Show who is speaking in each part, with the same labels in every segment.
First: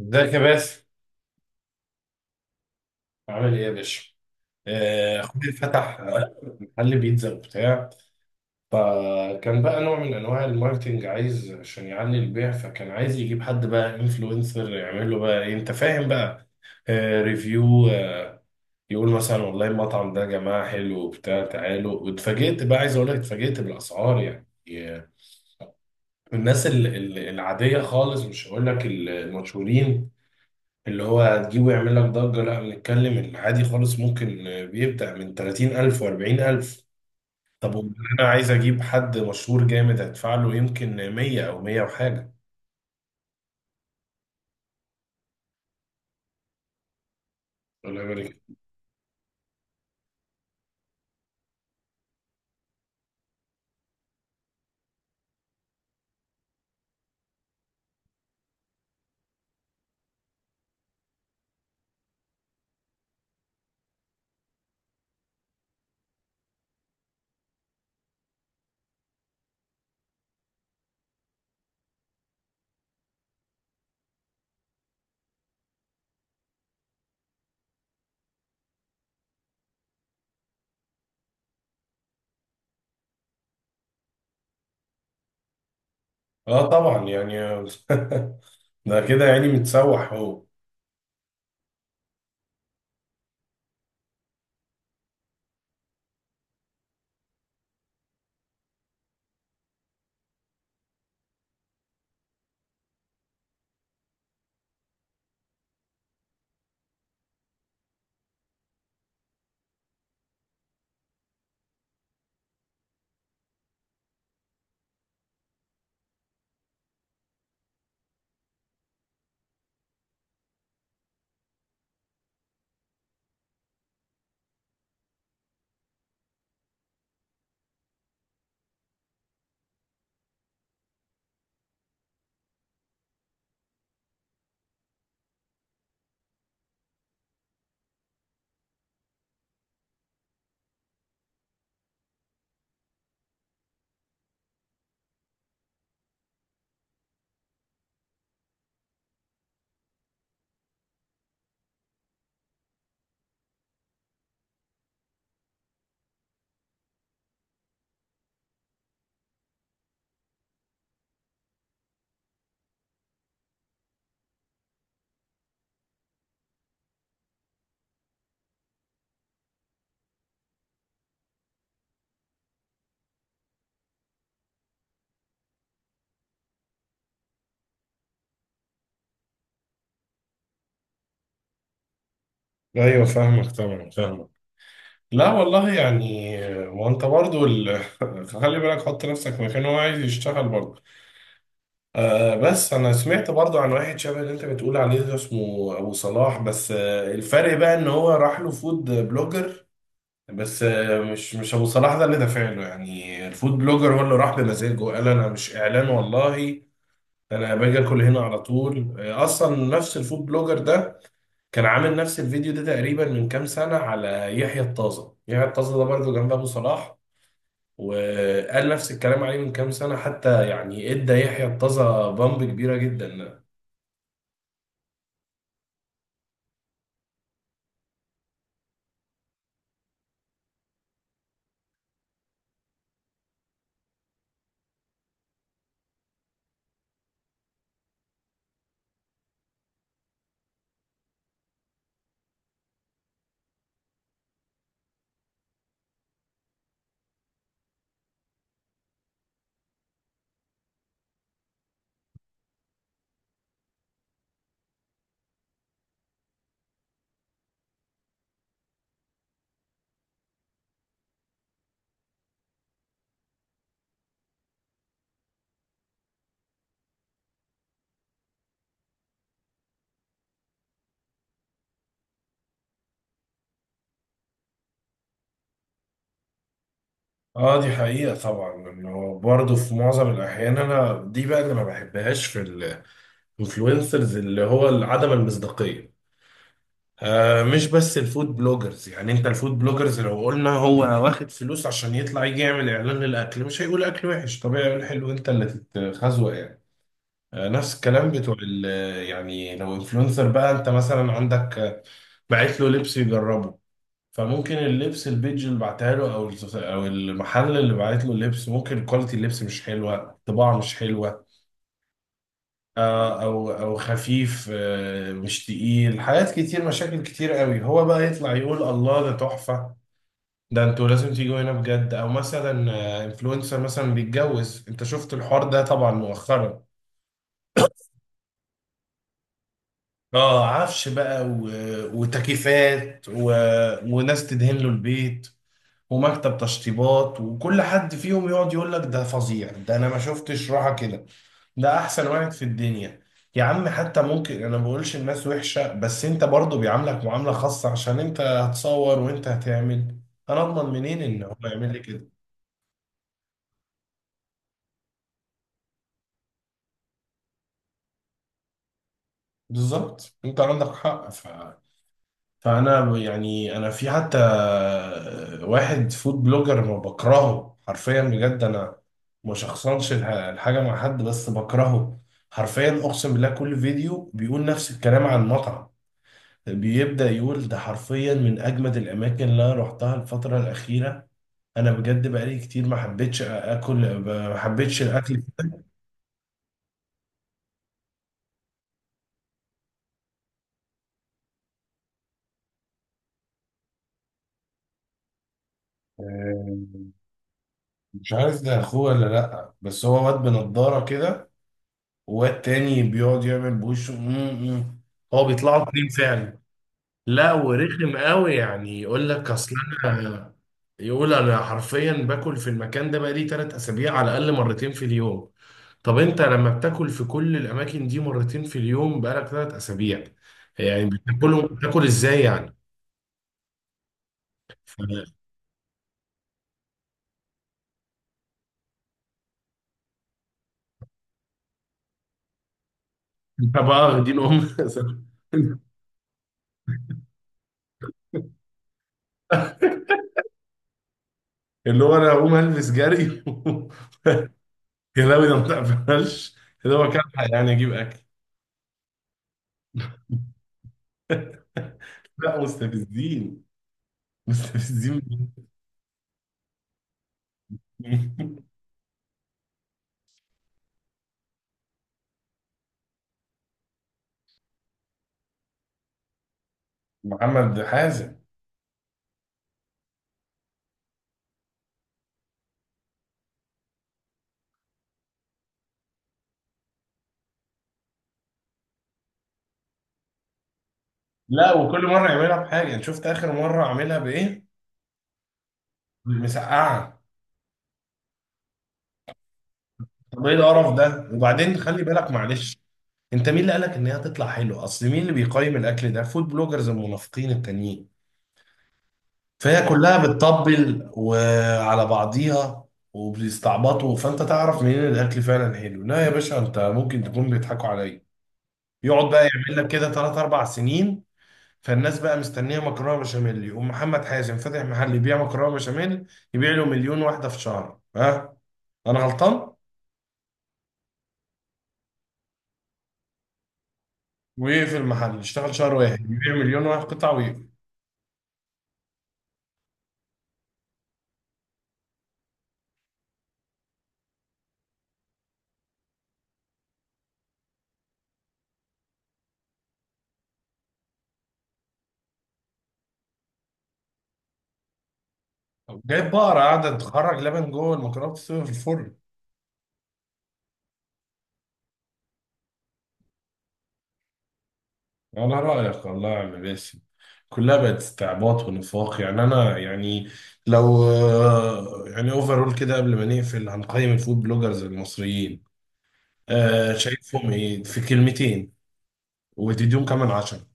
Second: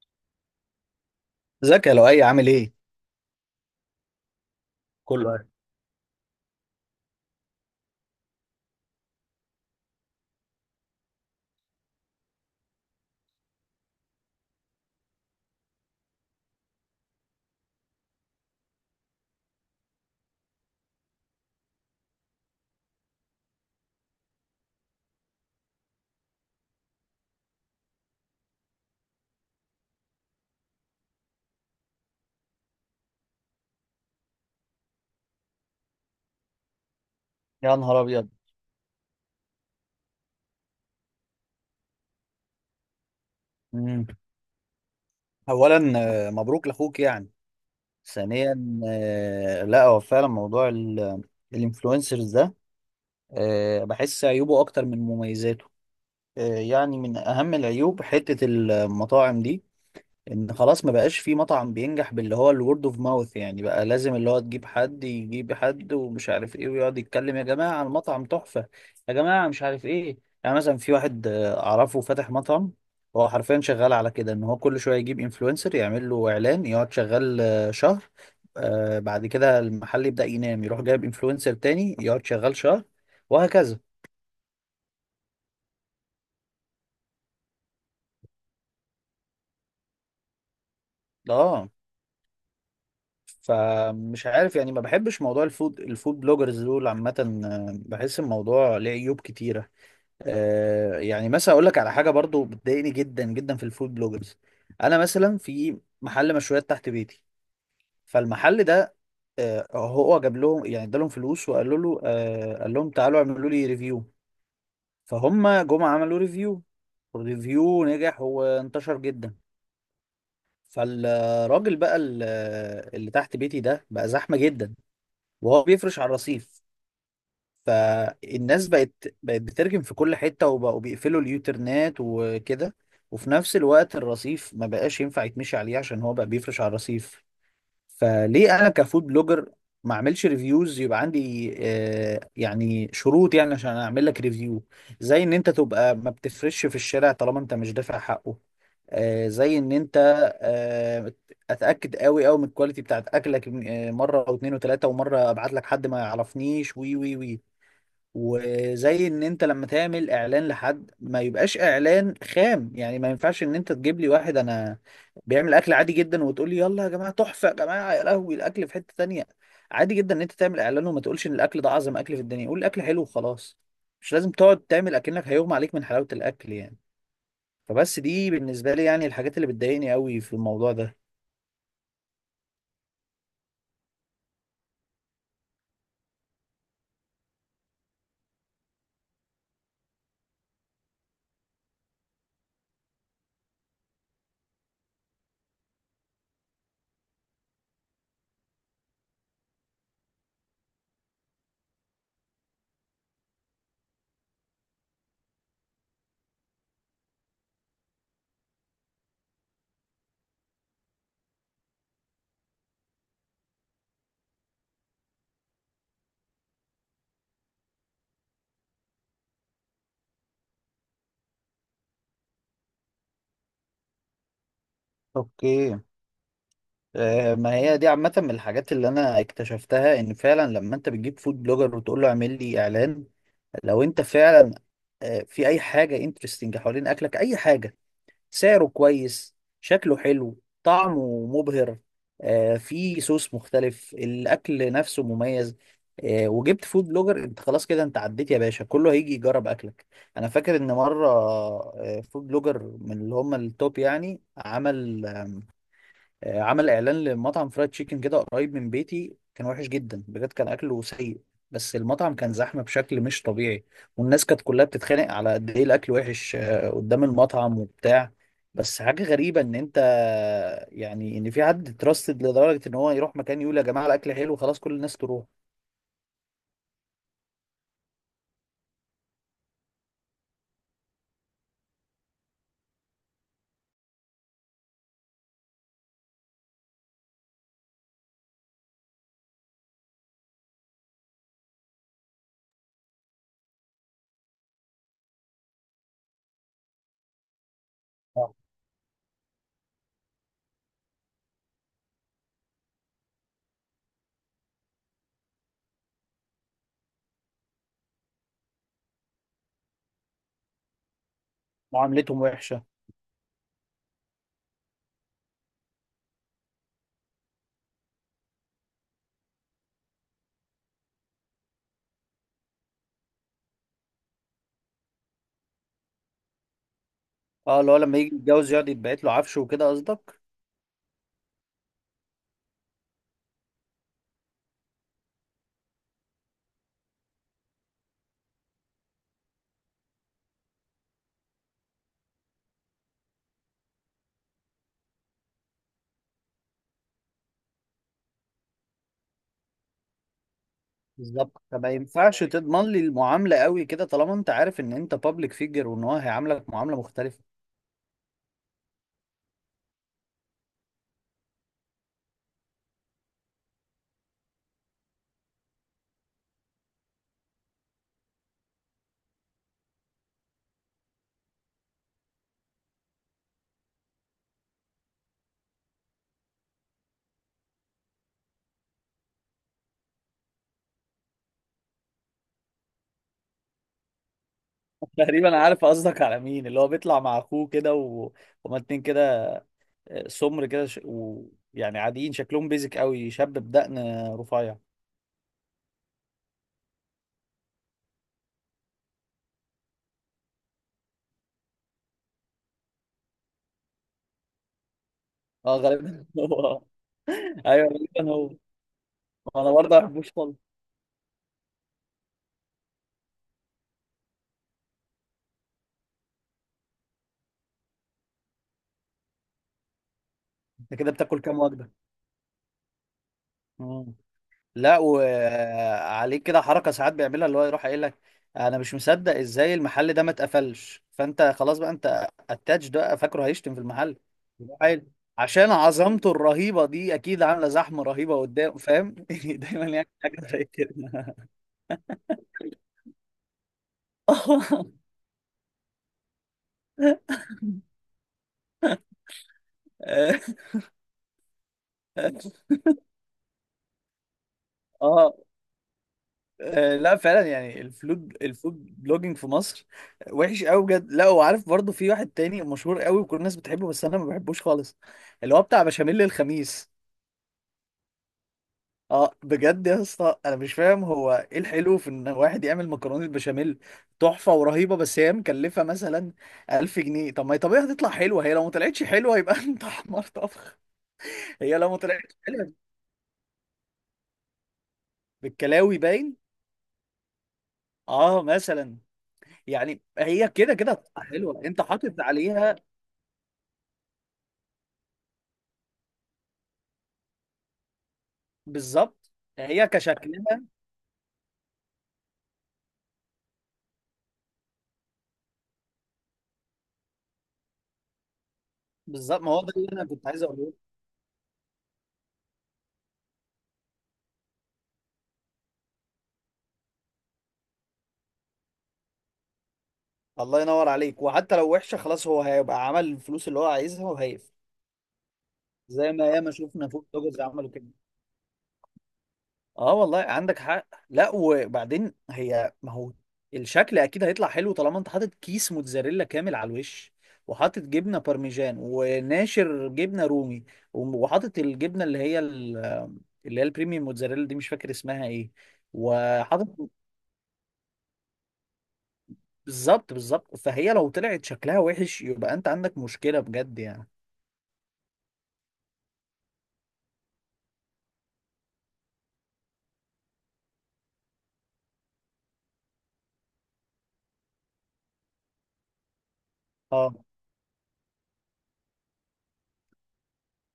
Speaker 1: ازيك يا باسم.
Speaker 2: ازيك يا لؤي عامل ايه؟
Speaker 1: عامل ايه يا باشا؟
Speaker 2: كله
Speaker 1: اخوي
Speaker 2: عارف.
Speaker 1: فتح محل بيتزا وبتاع. فكان بقى نوع من انواع الماركتينج، عايز عشان يعلي البيع، فكان عايز يجيب حد بقى انفلونسر يعمل له بقى ايه، انت فاهم بقى، ريفيو، يقول مثلا والله المطعم ده يا جماعه حلو وبتاع تعالوا. واتفاجئت بقى، عايز اقول لك اتفاجئت بالاسعار، يعني آه، الناس العاديه خالص، مش هقول لك المشهورين اللي هو هتجيبه يعمل لك ضجة، لا بنتكلم العادي خالص، ممكن بيبدأ من 30,000 و40,000. طب
Speaker 2: يا نهار
Speaker 1: أنا
Speaker 2: ابيض.
Speaker 1: عايز أجيب حد مشهور جامد، هدفع له يمكن 100 أو 100 وحاجة،
Speaker 2: مم. اولا، مبروك لاخوك يعني.
Speaker 1: ولا بالك؟
Speaker 2: ثانيا، لا هو فعلا موضوع الانفلونسرز ده. بحس عيوبه اكتر من مميزاته. يعني من اهم العيوب حتة المطاعم دي ان خلاص ما بقاش في مطعم بينجح باللي هو الورد اوف ماوث، يعني بقى لازم اللي هو تجيب حد يجيب حد ومش عارف ايه ويقعد يتكلم يا جماعة المطعم تحفة، يا جماعة مش عارف ايه. يعني مثلا في واحد اعرفه فاتح مطعم. هو حرفيا شغال على كده ان هو كل شوية يجيب انفلونسر يعمل له اعلان يقعد شغال شهر. بعد كده المحل يبدأ ينام، يروح جايب انفلونسر تاني يقعد شغال شهر، وهكذا.
Speaker 1: طبعا يعني، ده كده يعني متسوح هو.
Speaker 2: اه، فمش عارف يعني ما بحبش موضوع الفود بلوجرز دول عامة. بحس الموضوع ليه عيوب كتيرة. يعني مثلا اقول لك على حاجة برضو بتضايقني جدا جدا في الفود بلوجرز. انا مثلا في محل مشويات تحت بيتي، فالمحل ده هو جاب لهم يعني ادالهم فلوس وقالوا له قال لهم تعالوا اعملوا لي ريفيو، فهم جم عملوا ريفيو والريفيو نجح وانتشر جدا. فالراجل بقى اللي تحت بيتي ده بقى زحمة جدا وهو بيفرش على الرصيف. فالناس بقت بترجم في كل حتة وبقوا بيقفلوا اليوترنات وكده، وفي نفس الوقت الرصيف ما بقاش ينفع يتمشي عليه عشان هو بقى بيفرش على الرصيف. فليه انا كفود بلوجر ما اعملش ريفيوز يبقى عندي يعني شروط، يعني عشان اعمل لك ريفيو. زي ان انت تبقى ما بتفرش في الشارع طالما انت مش دافع حقه. زي ان انت آه، اتاكد قوي قوي من الكواليتي بتاعت اكلك مره او اتنين وتلاته، ومره ابعت لك حد ما يعرفنيش وي وي وي. وزي ان انت لما تعمل اعلان لحد ما يبقاش اعلان خام، يعني ما ينفعش ان انت تجيب لي واحد انا بيعمل اكل عادي جدا وتقول لي يلا يا جماعه تحفه يا جماعه يا لهوي الاكل في حته تانية. عادي جدا ان انت تعمل اعلان وما تقولش ان الاكل ده اعظم اكل في الدنيا، قول الاكل حلو وخلاص، مش لازم تقعد تعمل اكنك هيغمى عليك من حلاوه الاكل يعني. فبس دي بالنسبه لي يعني الحاجات اللي بتضايقني قوي في الموضوع ده.
Speaker 1: أيوه فاهمك، طبعا فاهمك. لا والله يعني، وأنت برضو خلي بالك، حط نفسك مكان هو عايز يشتغل برضو. بس انا سمعت برضو عن واحد شبه اللي انت بتقول عليه ده، اسمه ابو صلاح، بس الفرق بقى ان هو راح له فود بلوجر، بس مش ابو صلاح ده اللي دافع له، يعني الفود بلوجر هو اللي راح بمزاجه، قال انا مش اعلان والله، انا باجي اكل هنا على طول. اصلا نفس الفود بلوجر ده كان عامل نفس الفيديو ده تقريبا من كام سنة على يحيى الطازة. يحيى الطازة ده برضو جنب ابو صلاح، وقال نفس الكلام عليه من كام سنة، حتى يعني ادى يحيى الطازة بامب كبيرة جدا.
Speaker 2: اوكي. ما هي دي عامة من الحاجات اللي أنا اكتشفتها إن فعلا لما أنت بتجيب فود بلوجر وتقول له اعمل لي إعلان. لو انت فعلا في اي حاجه انترستنج حوالين اكلك، اي حاجه، سعره كويس شكله حلو طعمه مبهر، في صوص مختلف الاكل نفسه مميز، وجبت فود بلوجر، انت خلاص كده انت عديت يا باشا، كله هيجي يجرب اكلك. انا فاكر ان مره فود بلوجر من اللي هم التوب يعني عمل اعلان لمطعم فرايد تشيكن كده قريب من بيتي، كان وحش جدا بجد كان اكله سيء، بس المطعم كان زحمه بشكل مش طبيعي. والناس كانت كلها بتتخانق على قد ايه الاكل وحش قدام المطعم وبتاع. بس حاجه غريبه ان انت يعني ان في حد تراستد لدرجه ان هو يروح مكان يقول يا جماعه الاكل حلو خلاص كل الناس تروح.
Speaker 1: اه، دي حقيقة طبعا، انه برضه في معظم الاحيان، انا دي بقى اللي ما بحبهاش في الانفلونسرز، اللي هو عدم المصداقية. مش بس الفود بلوجرز، يعني انت الفود بلوجرز لو قلنا هو واخد فلوس عشان يطلع يجي يعمل اعلان للاكل، مش هيقول اكل وحش، طبيعي يقول حلو، انت اللي تتخزوق يعني. نفس الكلام
Speaker 2: آه،
Speaker 1: بتوع يعني لو انفلونسر بقى، انت مثلا عندك بعت له لبس يجربه، فممكن اللبس البيج اللي بعتها له، او المحل اللي بعت له اللبس، ممكن كواليتي اللبس مش حلوه، الطباعه مش حلوه،
Speaker 2: معاملتهم وحشه.
Speaker 1: او خفيف، مش تقيل، حاجات كتير، مشاكل كتير قوي، هو بقى يطلع يقول الله ده تحفه، ده انتوا لازم تيجوا هنا بجد. او مثلا انفلونسر مثلا بيتجوز، انت شفت الحوار ده طبعا مؤخرا.
Speaker 2: اه، اللي هو لما يجي يتجوز يقعد يتبعت له عفشه وكده قصدك؟
Speaker 1: اه، عفش بقى و- وتكييفات و- وناس تدهن له البيت، ومكتب تشطيبات، وكل حد فيهم يقعد يقول لك ده فظيع، ده انا ما شفتش راحة كده، ده احسن واحد في الدنيا. يا عم حتى ممكن، انا ما بقولش الناس وحشة، بس انت برضو بيعاملك معاملة خاصة عشان انت هتصور وانت هتعمل. انا اضمن منين ان هو
Speaker 2: بالظبط، فما
Speaker 1: يعمل لي كده؟
Speaker 2: ينفعش تضمن لي المعامله قوي كده طالما انت عارف ان انت بابليك فيجر وان هو هيعاملك معامله مختلفه.
Speaker 1: بالظبط، انت عندك حق. فانا يعني، انا في حتى واحد فود بلوجر ما بكرهه حرفيا بجد، انا ما شخصنش الحاجه مع حد، بس بكرهه حرفيا، اقسم بالله كل فيديو بيقول نفس الكلام عن مطعم، بيبدا يقول ده حرفيا من اجمد الاماكن اللي انا رحتها الفتره الاخيره، انا بجد بقالي كتير ما حبيتش اكل، ما حبيتش الاكل.
Speaker 2: تقريبا عارف قصدك على مين، اللي هو بيطلع مع اخوه كده. هما اتنين كده، سمر كده. يعني عاديين شكلهم بيزك قوي، شاب بدقن رفيع.
Speaker 1: آه، مش عارف ده اخوه ولا لا، بس هو واد بنضاره كده، والتاني بيقعد يعمل بوشه هو
Speaker 2: اه
Speaker 1: بيطلعوا اتنين
Speaker 2: غالبا
Speaker 1: فعلا.
Speaker 2: هو.
Speaker 1: لا
Speaker 2: ايوه
Speaker 1: ورخم
Speaker 2: غالبا هو.
Speaker 1: قوي، يعني يقول لك
Speaker 2: انا
Speaker 1: اصل
Speaker 2: برضه ما بحبوش
Speaker 1: انا،
Speaker 2: خالص.
Speaker 1: يقول انا حرفيا باكل في المكان ده بقالي 3 اسابيع على الاقل مرتين في اليوم. طب انت لما بتاكل في كل الاماكن دي مرتين في اليوم بقالك 3 اسابيع،
Speaker 2: انت
Speaker 1: يعني
Speaker 2: كده بتاكل كام
Speaker 1: بتاكلهم،
Speaker 2: وجبه؟
Speaker 1: بتاكل ازاي يعني؟
Speaker 2: مم.
Speaker 1: ف-
Speaker 2: لا، وعليه كده حركه ساعات بيعملها اللي هو يروح قايل لك انا مش مصدق ازاي المحل ده ما اتقفلش، فانت خلاص بقى انت اتاتش ده، فاكره
Speaker 1: انت
Speaker 2: هيشتم في
Speaker 1: بقى
Speaker 2: المحل؟
Speaker 1: واخدين ام.
Speaker 2: يروح قايل عشان عظمته الرهيبه دي اكيد عامله زحمه رهيبه قدام، فاهم؟ دايما يعني حاجه زي كده.
Speaker 1: اللي هو انا هقوم البس جري. كلاوي ده ما تقبلش، ده هو كان يعني اجيب اكل. لا مستفزين، مستفزين
Speaker 2: اه.
Speaker 1: بجد.
Speaker 2: لا فعلا يعني الفود بلوجينج في مصر وحش قوي بجد. لا، وعارف برضو في واحد تاني مشهور قوي وكل الناس بتحبه بس انا ما بحبوش خالص، اللي هو بتاع بشاميل الخميس.
Speaker 1: محمد حازم.
Speaker 2: اه بجد يا اسطى انا مش فاهم هو ايه الحلو في ان واحد يعمل مكرونه بشاميل تحفه ورهيبه بس هي مكلفه مثلا 1000 جنيه. طب ما هي طبيعي هتطلع حلوه، هي لو ما طلعتش حلوه يبقى انت حمار طبخ.
Speaker 1: لا،
Speaker 2: هي لو ما
Speaker 1: وكل مره
Speaker 2: طلعتش
Speaker 1: يعملها
Speaker 2: حلوه
Speaker 1: بحاجه، انت شفت اخر مره عاملها بايه؟
Speaker 2: بالكلاوي باين.
Speaker 1: مسقعه.
Speaker 2: اه مثلا، يعني
Speaker 1: طب
Speaker 2: هي
Speaker 1: ايه
Speaker 2: كده كده
Speaker 1: القرف
Speaker 2: هتطلع
Speaker 1: ده؟
Speaker 2: حلوه
Speaker 1: وبعدين
Speaker 2: انت
Speaker 1: خلي
Speaker 2: حاطط
Speaker 1: بالك معلش،
Speaker 2: عليها.
Speaker 1: انت مين اللي قالك ان هي هتطلع حلوه؟ اصل مين اللي بيقيم الاكل ده؟ فود بلوجرز المنافقين التانيين،
Speaker 2: بالظبط،
Speaker 1: فهي
Speaker 2: هي
Speaker 1: كلها
Speaker 2: كشكلها.
Speaker 1: بتطبل وعلى بعضيها وبيستعبطوا، فانت تعرف منين الاكل فعلا حلو؟ لا يا باشا، انت ممكن تكون بيضحكوا عليا، يقعد
Speaker 2: بالظبط،
Speaker 1: بقى
Speaker 2: ما هو ده
Speaker 1: يعمل لك
Speaker 2: اللي انا
Speaker 1: كده
Speaker 2: كنت
Speaker 1: ثلاث
Speaker 2: عايز
Speaker 1: اربع
Speaker 2: اقوله.
Speaker 1: سنين فالناس بقى مستنيه مكرونه بشاميل، يقوم محمد حازم فاتح محل يبيع مكرونه بشاميل، يبيع له 1,000,000 واحده في شهر. ها، انا غلطان؟
Speaker 2: الله ينور عليك. وحتى لو وحشه خلاص هو هيبقى عمل الفلوس اللي هو عايزها وهيقفل،
Speaker 1: ويقفل المحل، يشتغل شهر
Speaker 2: زي
Speaker 1: واحد
Speaker 2: ما ياما
Speaker 1: يبيع مليون
Speaker 2: شفنا
Speaker 1: واحد
Speaker 2: فوق
Speaker 1: قطعه
Speaker 2: توجز
Speaker 1: ويقفل.
Speaker 2: عملوا كده. اه والله عندك حق. لا وبعدين هي ما هو الشكل اكيد هيطلع حلو طالما انت حاطط كيس موتزاريلا كامل على الوش، وحاطط جبنه بارميجان وناشر جبنه رومي، وحاطط الجبنه اللي هي اللي هي البريميوم موتزاريلا دي مش فاكر اسمها ايه،
Speaker 1: جايب بقرة
Speaker 2: وحاطط.
Speaker 1: قاعدة تخرج لبن جوه المكرونة بتستوي في الفرن.
Speaker 2: بالظبط بالظبط، فهي لو طلعت شكلها وحش يبقى انت عندك مشكلة بجد يعني.
Speaker 1: على رأيك والله يا عم باسم، كلها بقت استعباط ونفاق، يعني أنا يعني لو يعني أوفرول كده قبل ما نقفل هنقيم الفود بلوجرز المصريين،
Speaker 2: اه،
Speaker 1: شايفهم ايه في كلمتين وتديهم كمان 10؟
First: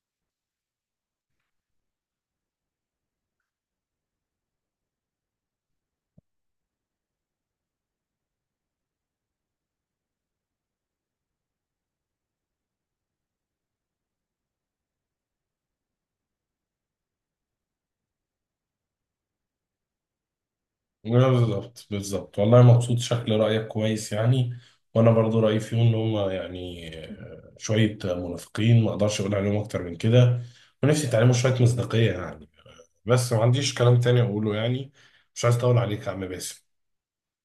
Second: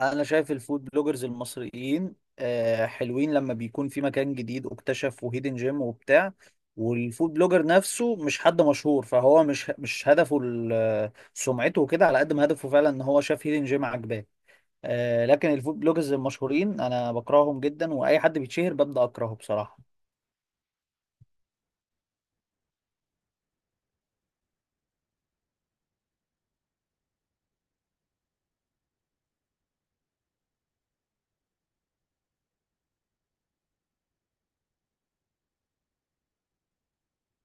Speaker 2: انا شايف الفود بلوجرز المصريين حلوين لما بيكون في مكان جديد اكتشف وهيدن جيم وبتاع، والفود بلوجر نفسه مش حد مشهور فهو مش هدفه سمعته وكده على قد ما هدفه فعلا ان هو شاف هيدن جيم عجباه. لكن الفود بلوجرز المشهورين انا بكرههم جدا واي حد بيتشهر ببدأ اكرهه بصراحة.
Speaker 1: بالظبط بالظبط، والله مبسوط، شكل رأيك كويس يعني. وانا برضو رأيي فيهم ان هم يعني شوية منافقين، ما اقدرش اقول عليهم اكتر من كده، ونفسي يتعلموا شوية مصداقية يعني. بس ما عنديش كلام تاني اقوله يعني، مش عايز اطول عليك يا عم باسم.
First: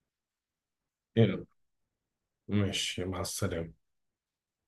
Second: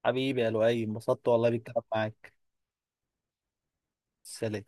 Speaker 2: حبيبي يا لؤي، انبسطت
Speaker 1: يلا،
Speaker 2: والله بالكلام معاك.
Speaker 1: ماشي، مع السلامة.
Speaker 2: سلام.